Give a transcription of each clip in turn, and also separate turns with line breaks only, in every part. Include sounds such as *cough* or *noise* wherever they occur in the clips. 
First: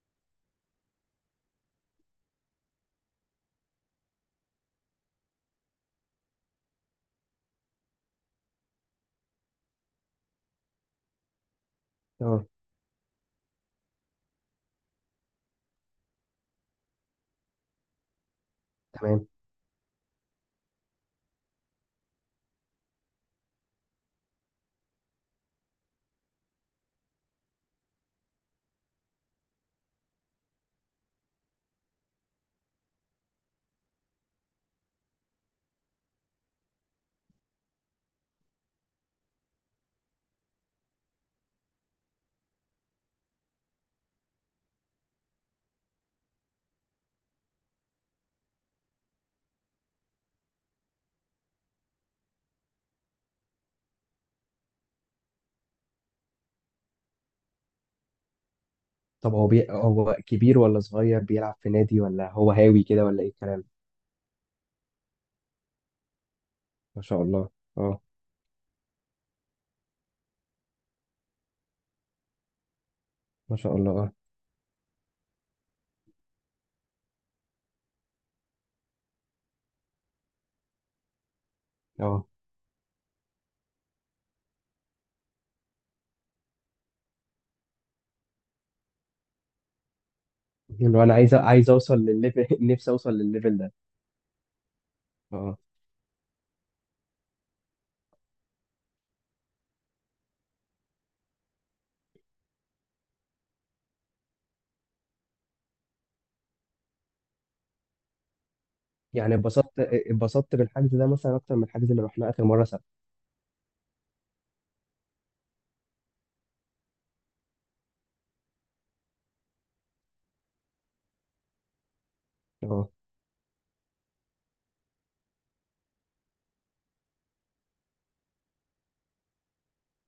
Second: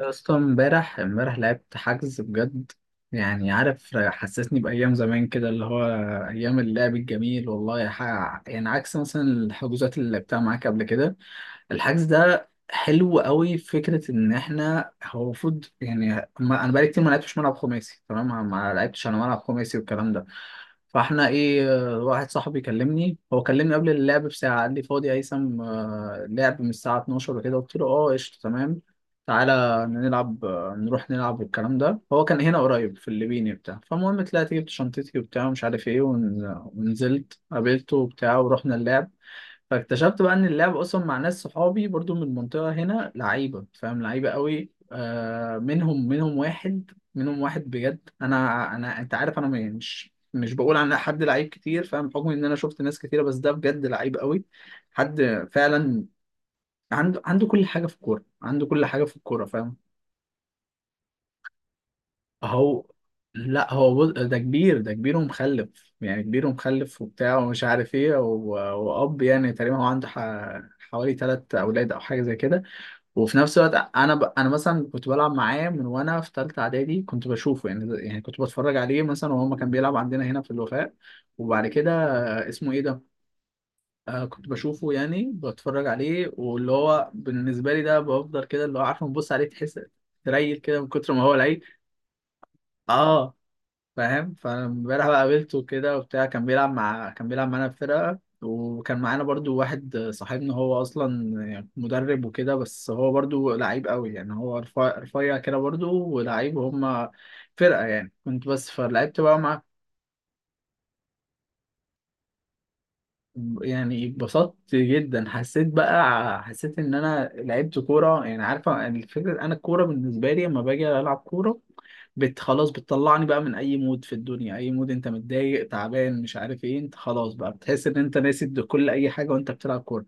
يا اسطى امبارح لعبت حجز بجد. يعني عارف حسسني بأيام زمان كده اللي هو أيام اللعب الجميل والله حاجة، يعني عكس مثلا الحجوزات اللي لعبتها معاك قبل كده. الحجز
اه.
ده حلو قوي، فكرة إن إحنا هو المفروض، يعني ما أنا بقالي كتير ما لعبتش ملعب خماسي، تمام، ما لعبتش أنا
تمام.
ملعب خماسي والكلام ده. فاحنا ايه؟ واحد صاحبي كلمني، هو كلمني قبل اللعب بساعة، قال لي فاضي يا هيثم، لعب من الساعة 12 وكده، قلت له اه قشطة تمام. تعالى نلعب، نروح نلعب والكلام ده. هو كان هنا قريب في الليبيني بتاع. فالمهم طلعت جبت شنطتي وبتاع ومش عارف ايه ونزلت قابلته وبتاع ورحنا اللعب. فاكتشفت بقى ان اللعب اصلا مع ناس صحابي برضو من المنطقة هنا لعيبة، فاهم، لعيبة قوي. آه، منهم واحد بجد. انا انت عارف، انا مش بقول عن حد لعيب كتير، فاهم، بحكم ان انا شفت ناس كتيرة، بس ده بجد لعيب قوي. حد فعلا عنده كل حاجة في الكورة، عنده كل حاجة في
طب
الكورة،
هو
فاهم.
هو كبير ولا صغير بيلعب في نادي ولا هو هاوي
هو
كده ولا ايه الكلام؟
لا بص، ده كبير، ده كبير ومخلف، يعني كبير ومخلف
ما شاء
وبتاع
الله.
ومش عارف
اه.
ايه و يعني تقريبا هو عنده حوالي ثلاث اولاد او حاجه زي كده. وفي
ما
نفس الوقت
شاء الله. اه.
انا انا مثلا كنت بلعب معاه من وانا في ثالثه اعدادي، كنت بشوفه، يعني كنت بتفرج عليه مثلا، وهو ما كان بيلعب عندنا هنا في الوفاء. وبعد كده
اه.
اسمه ايه ده، آه، كنت بشوفه، يعني بتفرج عليه، واللي هو بالنسبه لي ده بفضل كده اللي هو عارفه بنبص عليه تحس تريل كده من
اللي هو
كتر
انا
ما هو
عايز
لعيب.
عايز اوصل للليفل *laughs* نفسي اوصل
اه
للليفل ده.
فاهم. فامبارح بقى
اه.
قابلته كده وبتاع، كان بيلعب مع كان بيلعب معانا في فرقة، وكان معانا برضو واحد صاحبنا هو اصلا يعني مدرب وكده، بس هو برضو لعيب قوي، يعني هو رفيع رفيع كده برضو ولعيب، وهم فرقة يعني، كنت بس. فلعبت
يعني
بقى معاه.
اتبسطت، اتبسطت بالحجز ده مثلا اكتر من الحجز اللي رحناه اخر مره سبت.
يعني اتبسطت جدا، حسيت بقى، حسيت ان انا لعبت كوره. يعني عارفه الفكره، انا الكوره بالنسبه لي لما باجي العب كوره بت خلاص،
اه.
بتطلعني بقى من اي مود في الدنيا، اي مود انت متضايق تعبان مش عارف ايه، انت خلاص بقى بتحس ان انت ناسي كل اي حاجه وانت بتلعب كوره.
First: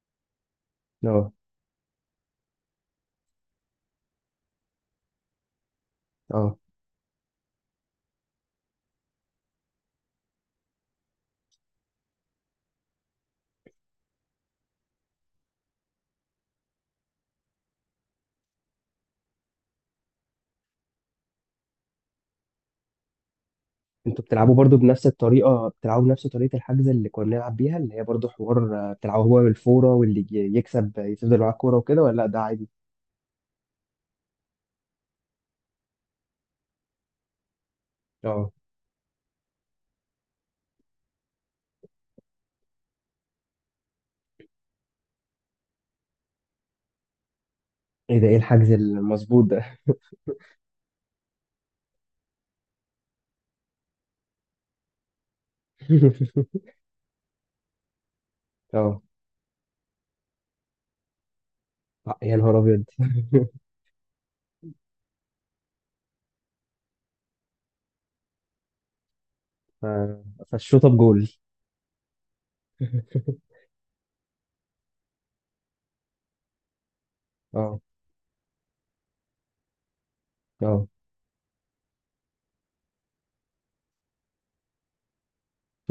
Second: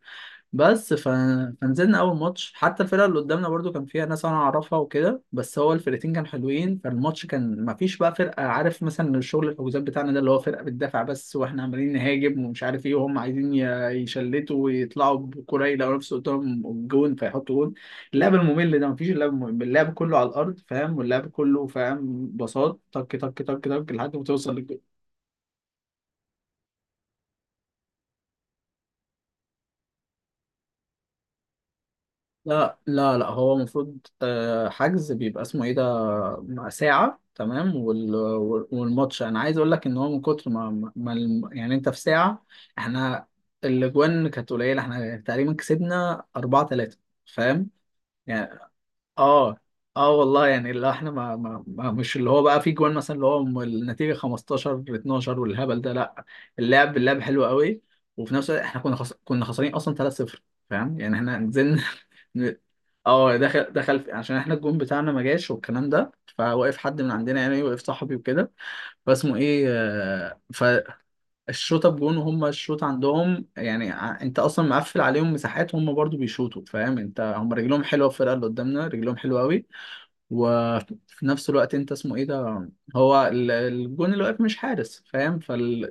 بس
اه.
فنزلنا اول ماتش، حتى الفرقه اللي قدامنا برضو كان فيها ناس انا اعرفها وكده، بس هو الفرقتين كانوا
اه.
حلوين. فالماتش كان ما فيش بقى فرقه، عارف مثلا الشغل الحجوزات بتاعنا ده اللي هو فرقه بتدافع بس واحنا عمالين نهاجم ومش عارف ايه، وهم عايزين يشلتوا ويطلعوا بكره يلاقوا نفسه قدام الجون فيحطوا جون. اللعب الممل ده ما فيش، اللعب الممل، اللعب كله على الارض، فاهم، واللعب كله، فاهم، بساط، طك طك طك طك لحد ما
انتوا بتلعبوا
توصل.
برضو بنفس الطريقه، بتلعبوا بنفس طريقه الحجز اللي كنا بنلعب بيها، اللي هي برضو حوار آه، بتلعبوا هو بالفوره، واللي يكسب يفضل معاه الكوره وكده، ولا لا ده عادي؟
لا هو المفروض، حجز بيبقى اسمه ايه ده ساعة تمام،
اه.
والماتش، انا عايز اقول لك ان هو من كتر ما يعني انت في ساعة احنا الاجوان كانت قليلة، احنا تقريبا كسبنا 4 3 فاهم.
ايه ده؟ ايه
يعني،
الحجز المظبوط
اه
ده؟
اه والله يعني اللي احنا ما مش اللي هو بقى في جوان مثلا اللي هو النتيجه 15 12 والهبل ده، لا،
*laughs*
اللعب اللعب حلو قوي. وفي نفس الوقت احنا كنا
اه.
كنا خسرانين اصلا 3-0 فاهم، يعني احنا نزلنا *laughs*
يا
ن-
نهار ابيض.
اه،
*laughs*
دخل عشان احنا الجون بتاعنا ما جاش والكلام ده، فوقف حد من عندنا، يعني وقف صاحبي وكده. فاسمه ايه،
ف- فالشوطه بجول.
الشوطه بجون، وهم الشوط عندهم
*laughs*
يعني انت اصلا مقفل عليهم مساحات، هم برضو بيشوطوا فاهم، انت هم
اه.
رجلهم حلوه، الفرقه اللي قدامنا رجلهم حلوه قوي.
اه.
وفي نفس الوقت انت اسمه ايه ده، هو الجون اللي واقف مش حارس، فاهم،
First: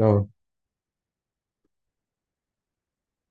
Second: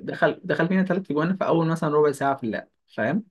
اه.
فينا ثلاث جوان في اول مثلا ربع ساعه في اللعب، فاهم.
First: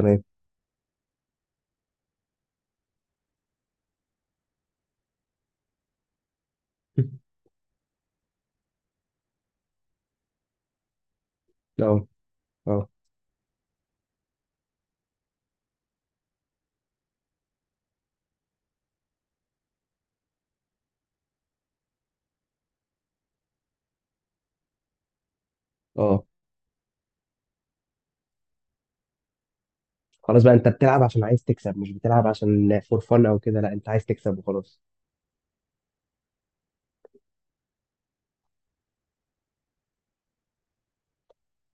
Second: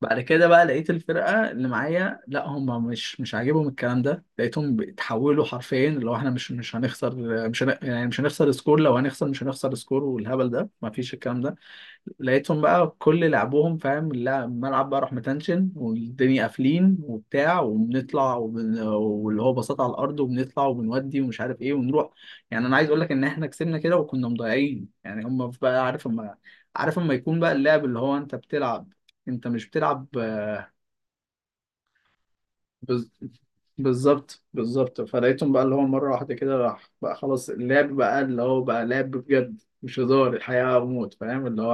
بعد كده بقى لقيت الفرقه اللي معايا لا، هم مش عاجبهم الكلام ده، لقيتهم بيتحولوا حرفيا اللي هو احنا مش هنخسر، مش هن... يعني مش هنخسر سكور، لو هنخسر مش هنخسر سكور، والهبل ده مفيش الكلام ده.
اه.
لقيتهم
اه.
بقى كل لعبهم فاهم الملعب بقى راح متنشن والدنيا قافلين وبتاع وبنطلع واللي هو بساط على الارض وبنطلع وبنودي ومش عارف ايه ونروح. يعني انا عايز اقول لك ان احنا كسبنا كده وكنا مضيعين، يعني هم بقى عارف
اه.
اما عارف اما يكون بقى اللعب اللي هو انت بتلعب، انت مش بتلعب.
خلاص بقى انت بتلعب عشان عايز تكسب، مش بتلعب عشان فور
بز...
فن او كده، لا انت عايز تكسب
بالظبط
وخلاص.
بالظبط. فلقيتهم بقى اللي هو مرة واحدة كده راح بقى خلاص، اللعب بقى اللي هو بقى لعب بجد، مش هزار، الحياة وموت، فاهم، اللي هو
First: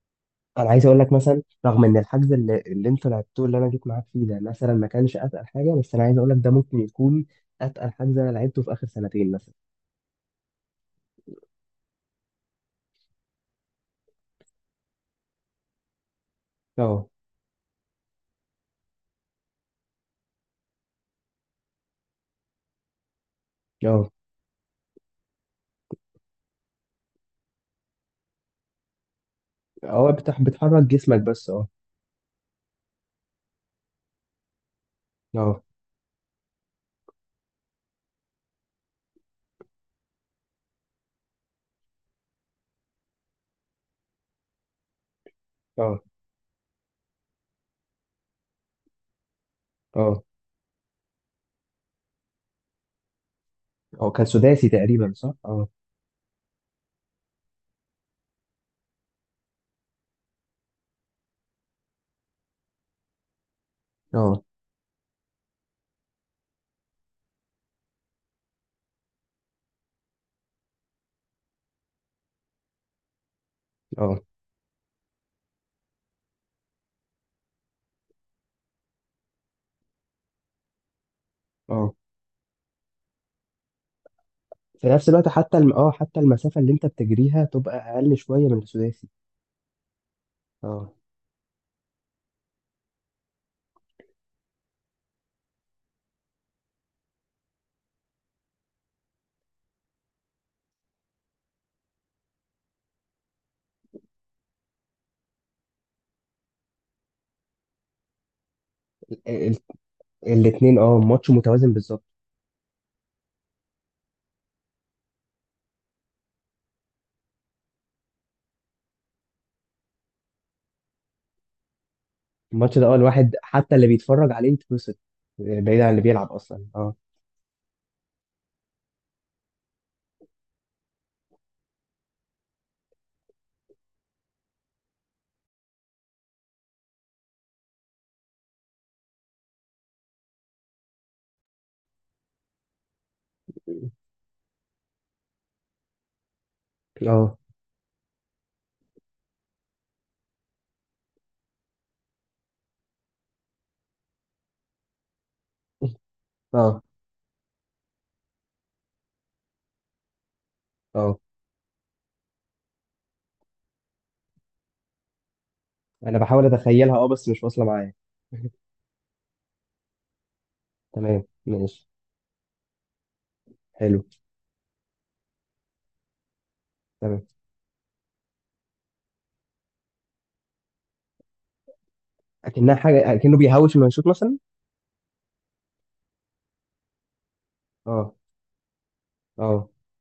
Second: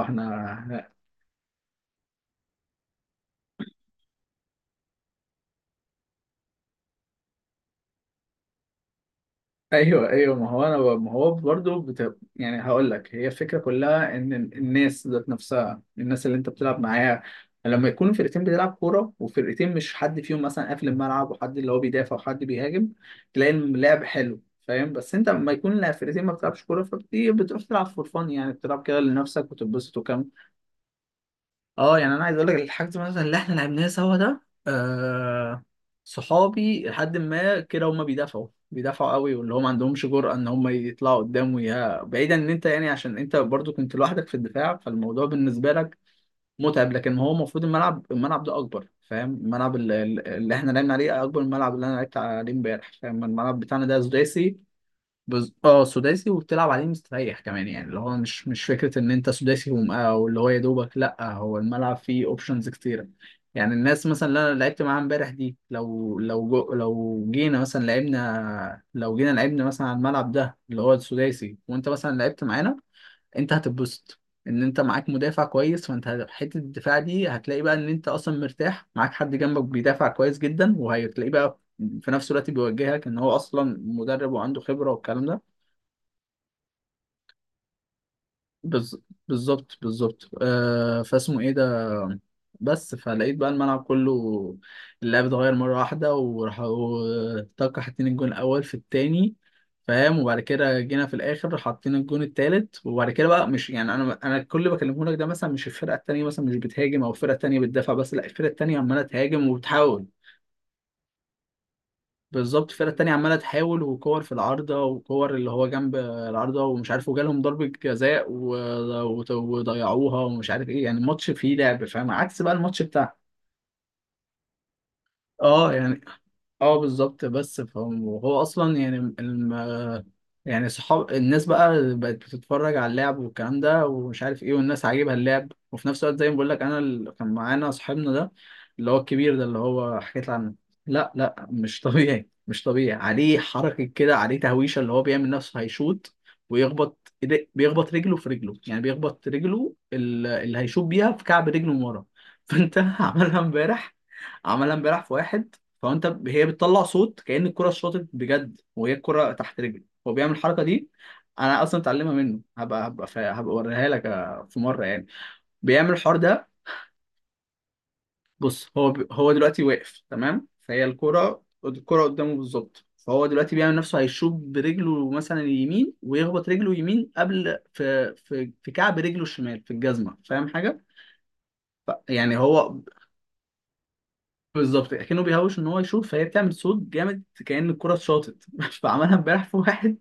انا عايز
احنا.
اقول لك مثلا رغم ان الحجز اللي انتوا لعبتوه اللي انا جيت معاك فيه ده مثلا ما كانش اتقل حاجه، بس انا عايز اقول لك ده ممكن يكون اتقل حجز انا لعبته في اخر سنتين مثلا.
ايوه ايوه، ما هو انا ما هو برضه يعني هقول لك هي الفكره كلها، ان الناس ذات نفسها، الناس اللي انت بتلعب
اه.
معاها لما يكون فرقتين بتلعب كوره، وفرقتين مش حد فيهم مثلا قافل الملعب وحد اللي هو بيدافع وحد بيهاجم، تلاقي اللعب
اه.
حلو فاهم. بس انت لما يكون لا فرقتين ما بتلعبش كوره، فبتيجي بتروح تلعب فور فن، يعني بتلعب كده لنفسك وتتبسط.
اه. بتحرك جسمك بس. اه.
اه يعني انا عايز اقول لك الحاجات مثلا اللي احنا لعبناها سوا ده،
اه.
صحابي لحد ما كده هم بيدافعوا قوي واللي هم ما عندهمش جرأة ان هم يطلعوا قدام، ويا بعيدا ان انت يعني عشان انت برضو كنت لوحدك في الدفاع، فالموضوع بالنسبة لك
اه.
متعب. لكن هو المفروض الملعب الملعب ده اكبر، فاهم، الملعب اللي,
اه.
اللي احنا لعبنا عليه اكبر من الملعب اللي انا لعبت عليه امبارح، فاهم، الملعب بتاعنا ده
اه كان
سداسي.
سداسي تقريبا، صح؟
بز...
اه.
اه سداسي وبتلعب عليه مستريح كمان، يعني اللي هو مش فكره ان انت سداسي او اللي هو يا دوبك، لا، هو الملعب فيه اوبشنز كتيره. يعني الناس مثلا اللي
اه.
انا لعبت معاها امبارح دي لو لو جينا مثلا لعبنا، لو جينا لعبنا مثلا على الملعب ده اللي هو السداسي وانت مثلا لعبت معانا، انت
اه.
هتتبسط، ان انت معاك مدافع كويس، فانت حته الدفاع دي هتلاقي بقى ان انت اصلا مرتاح، معاك حد جنبك بيدافع كويس جدا، وهتلاقيه بقى
اه.
في نفس الوقت بيوجهك ان هو اصلا مدرب وعنده
في
خبره
نفس
والكلام
الوقت
ده.
حتى الم... اه حتى المسافة اللي انت بتجريها تبقى اقل شوية من
بالظ-
السداسي.
بالظبط بالظبط،
اه.
فاسمه ايه ده. بس فلقيت بقى الملعب كله، اللعب اتغير مرة واحدة وراح طاقة، حاطين الجون الأول في التاني، فاهم، وبعد كده جينا في الآخر حاطين الجون التالت. وبعد كده بقى مش يعني أنا كل اللي بكلمه لك ده مثلا مش الفرقة التانية مثلا مش بتهاجم أو الفرقة التانية بتدافع بس، لا، الفرقة التانية عمالة
ال...
تهاجم
ال...
وبتحاول.
الاتنين، اه، ماتش متوازن بالظبط.
بالظبط، الفرقة التانية عمالة تحاول، وكور في العارضة وكور اللي هو جنب العارضة ومش عارف، وجالهم ضربة جزاء و وضيعوها ومش عارف ايه، يعني الماتش فيه لعب، فاهم، عكس بقى
الماتش
الماتش
ده اه
بتاع.
الواحد حتى اللي بيتفرج عليه يتبسط، آه،
اه
بعيد عن
يعني
اللي بيلعب اصلا.
اه
اه.
بالظبط. بس فهم وهو اصلا يعني يعني صحاب الناس بقى بقت بتتفرج على اللعب والكلام ده ومش عارف ايه، والناس عاجبها اللعب، وفي نفس الوقت زي ما بقول لك انا اللي كان معانا صاحبنا ده اللي هو الكبير ده اللي هو حكيت عنه. لا مش طبيعي، مش طبيعي، عليه حركة كده، عليه تهويشة اللي هو بيعمل نفسه هيشوط،
اه.
بيخبط رجله في رجله، يعني بيخبط رجله اللي هيشوط بيها في كعب رجله من ورا. *laughs* فانت عملها امبارح، عملها امبارح في واحد. فانت هي بتطلع
اه.
صوت كأن الكرة اتشاطت بجد، وهي الكرة تحت رجلي هو بيعمل الحركة دي.
اه.
انا اصلا اتعلمها منه، هبقى اوريها لك في مرة يعني بيعمل الحوار
انا بحاول
ده.
اتخيلها، اه، بس مش واصلة معايا. *laughs*
بص هو هو دلوقتي واقف تمام، فهي
تمام،
الكرة،
ماشي.
الكرة قدامه بالظبط، فهو دلوقتي بيعمل نفسه
حلو.
هيشوط برجله مثلا اليمين، ويخبط رجله يمين
تمام.
قبل في كعب رجله الشمال في الجزمة، فاهم حاجة؟ يعني
اكنها
هو،
حاجة، اكنه بيهوش انه يشوط مثلا.
بالظبط، كأنه بيهوش ان هو يشوط، فهي بتعمل صوت جامد كأن الكرة
اه.
اتشاطت. *laughs* فعملها امبارح في
اه.
واحد،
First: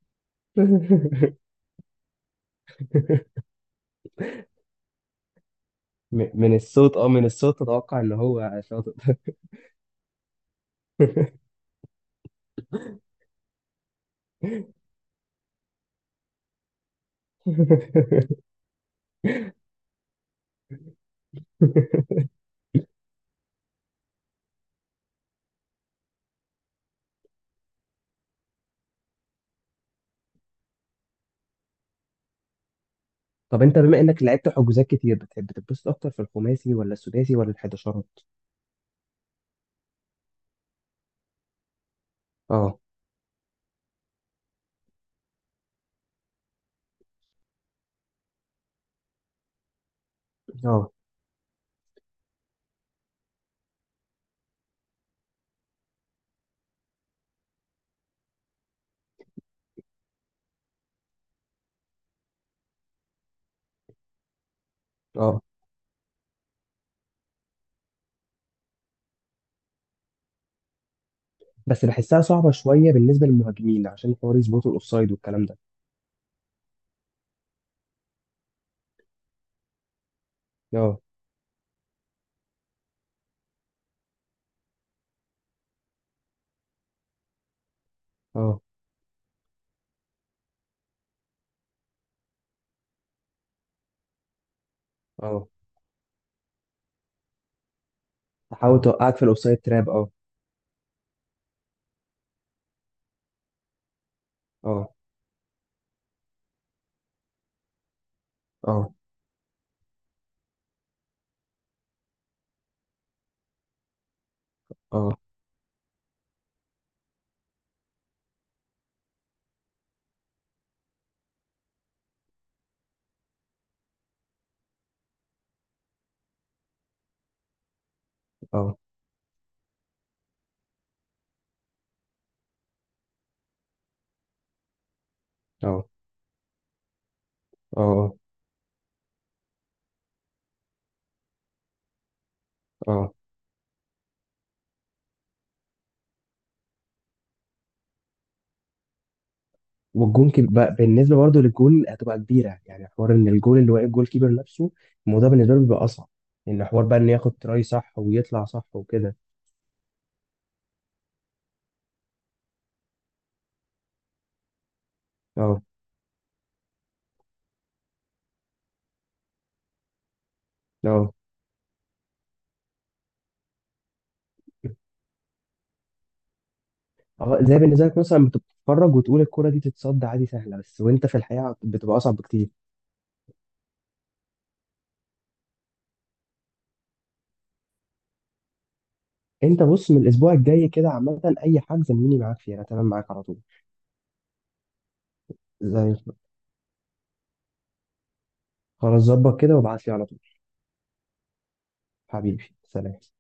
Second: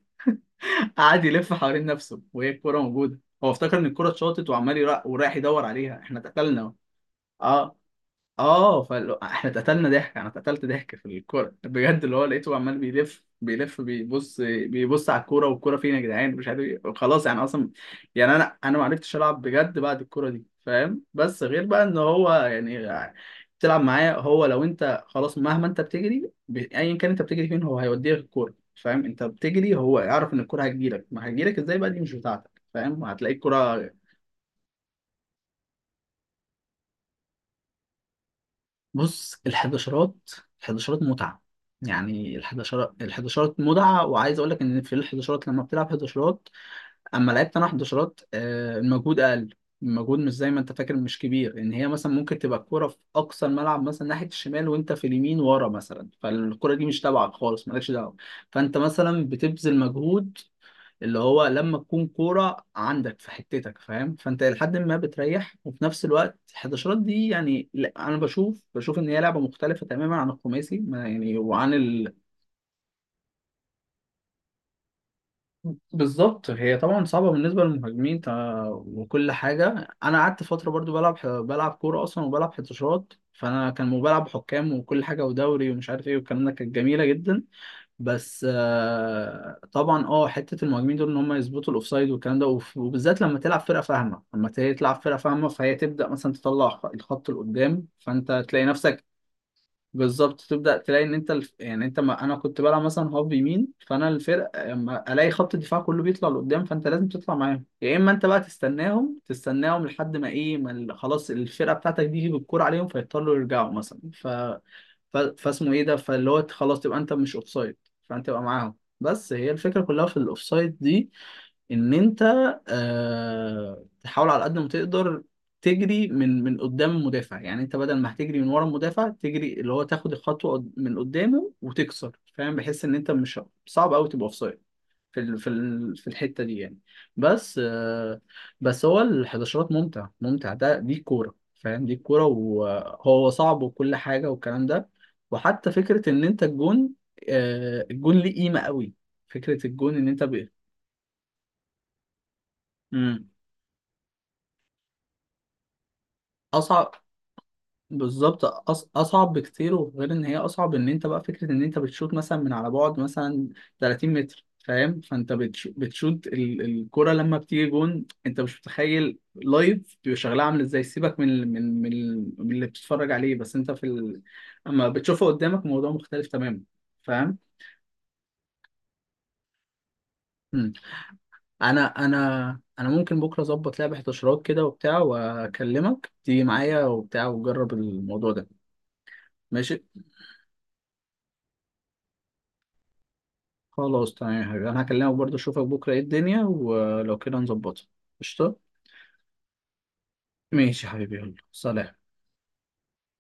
*laughs*
قعد يلف حوالين نفسه وهي الكوره موجوده، هو افتكر ان الكوره اتشاطت وعمال ورايح يدور عليها، احنا
من
اتقتلنا.
الصوت، اه، من الصوت
اه
اتوقع ان هو
اه
شاطر.
فاحنا اتقتلنا ضحك، انا اتقتلت ضحك في الكوره بجد، اللي هو لقيته عمال بيلف بيبص على الكوره، والكوره فين يا جدعان مش عارف ايه، خلاص يعني اصلا، يعني انا ما عرفتش العب بجد بعد الكوره دي، فاهم. بس غير بقى ان
*laughs*
هو يعني تلعب معاه، هو لو انت خلاص مهما انت بتجري ايا كان انت بتجري فين هو هيوديك الكوره، فاهم، انت بتجري هو يعرف ان الكوره هتجيلك، ما هتجيلك ازاي بقى دي مش بتاعتك، فاهم، هتلاقي
طب انت
الكوره.
بما انك لعبت حجوزات كتير، بتحب تتبسط اكتر في الخماسي ولا السداسي ولا الحداشرات؟
بص الحداشرات، الحداشرات متعة يعني
اه.
الحداشرات الحداشرات متعة، وعايز أقول لك إن في الحداشرات لما بتلعب حداشرات، أما لعبت أنا حداشرات، المجهود أقل. المجهود مش زي ما أنت
اه.
فاكر، مش كبير، إن هي مثلا ممكن تبقى الكورة في أقصى الملعب مثلا ناحية الشمال وأنت في اليمين ورا مثلا، فالكورة دي مش تبعك خالص مالكش دعوة، فأنت مثلا بتبذل مجهود اللي هو لما تكون كورة عندك في حتتك، فاهم، فانت لحد ما
اه.
بتريح. وفي نفس الوقت الحداشرات دي يعني لا، انا بشوف ان هي لعبة مختلفة تماما عن الخماسي ما يعني
بس بحسها صعبة شوية بالنسبة للمهاجمين عشان حوار يظبطوا الاوفسايد والكلام ده.
بالظبط هي طبعا صعبة بالنسبة للمهاجمين، وكل حاجة. انا قعدت فترة برضو
اه.
بلعب بلعب كورة اصلا وبلعب حداشرات، فانا كان بلعب حكام وكل حاجة ودوري ومش عارف ايه والكلام ده، كانت جميلة جدا. بس
اه.
طبعا اه حته المهاجمين دول ان هم يظبطوا الاوفسايد والكلام ده، وبالذات لما تلعب فرقه فاهمه، لما تلعب فرقه
اه.
فاهمه، فهي تبدا مثلا تطلع الخط لقدام، فانت تلاقي
تحاول
نفسك
توقعك في الاوفسايد تراب، اه.
بالظبط تبدا تلاقي ان انت يعني انت ما... انا كنت بلعب مثلا هاف يمين، فانا الفرق
اه.
لما الاقي خط الدفاع كله بيطلع لقدام فانت لازم تطلع معاهم، يا اما انت بقى
اه.
تستناهم، تستناهم لحد ما ايه ما خلاص الفرقه بتاعتك دي بالكوره عليهم فيضطروا يرجعوا مثلا.
اه.
فاسمه ايه ده، فاللي هو خلاص تبقى انت مش اوفسايد، فانت تبقى معاهم. بس هي الفكره كلها في الاوفسايد دي ان انت، آه، تحاول على قد ما تقدر تجري من قدام المدافع، يعني انت بدل ما هتجري من ورا
اه.
المدافع تجري اللي هو تاخد الخطوه من قدامه وتكسر، فاهم، بحيث ان انت مش صعب قوي تبقى اوفسايد في
اه.
في الحته دي يعني. بس
اه.
بس هو الحداشرات ممتع، ده دي كوره فاهم، دي كوره
اه.
وهو صعب وكل حاجه والكلام ده. وحتى فكره ان انت الجون، الجون ليه قيمه قوي، فكره الجون ان انت
والجون بالنسبة برضه للجون هتبقى كبيرة، يعني حوار
مم.
ان الجون اللي واقف جول كيبر نفسه الموضوع بالنسبة له بيبقى اصعب. ان حوار
اصعب.
بقى ان ياخد تراي صح
بالظبط،
ويطلع صح وكده.
اصعب بكتير. وغير ان هي اصعب ان انت بقى فكره ان انت بتشوط مثلا من على بعد مثلا 30 متر، فاهم، فانت
اه.
بتشوط الكره لما بتيجي جون، انت مش متخيل لايف بيبقى شغلها عامل ازاي،
اه.
سيبك من اللي بتتفرج عليه، بس انت في اما بتشوفه قدامك الموضوع مختلف تماما، فاهم.
اه. زي بالنسبه لك مثلا بتتفرج وتقول الكرة دي تتصد عادي سهله،
مم.
بس وانت في الحقيقه
انا
بتبقى اصعب
انا
بكتير.
انا ممكن بكره اظبط لعبه 11 كده وبتاع، واكلمك تيجي معايا وبتاع وجرب الموضوع ده.
انت
ماشي،
بص، من الاسبوع الجاي كده عامه اي حاجه زميني معاك فيها، انا تمام معاك على طول.
خلاص تمام يا حبيبي، انا هكلمك برضه اشوفك
زي
بكره ايه
الفل.
الدنيا ولو كده نظبطها. قشطه.
خلاص، ظبط كده وابعت لي على طول.
ماشي يا حبيبي يلا سلام.
حبيبي سلام.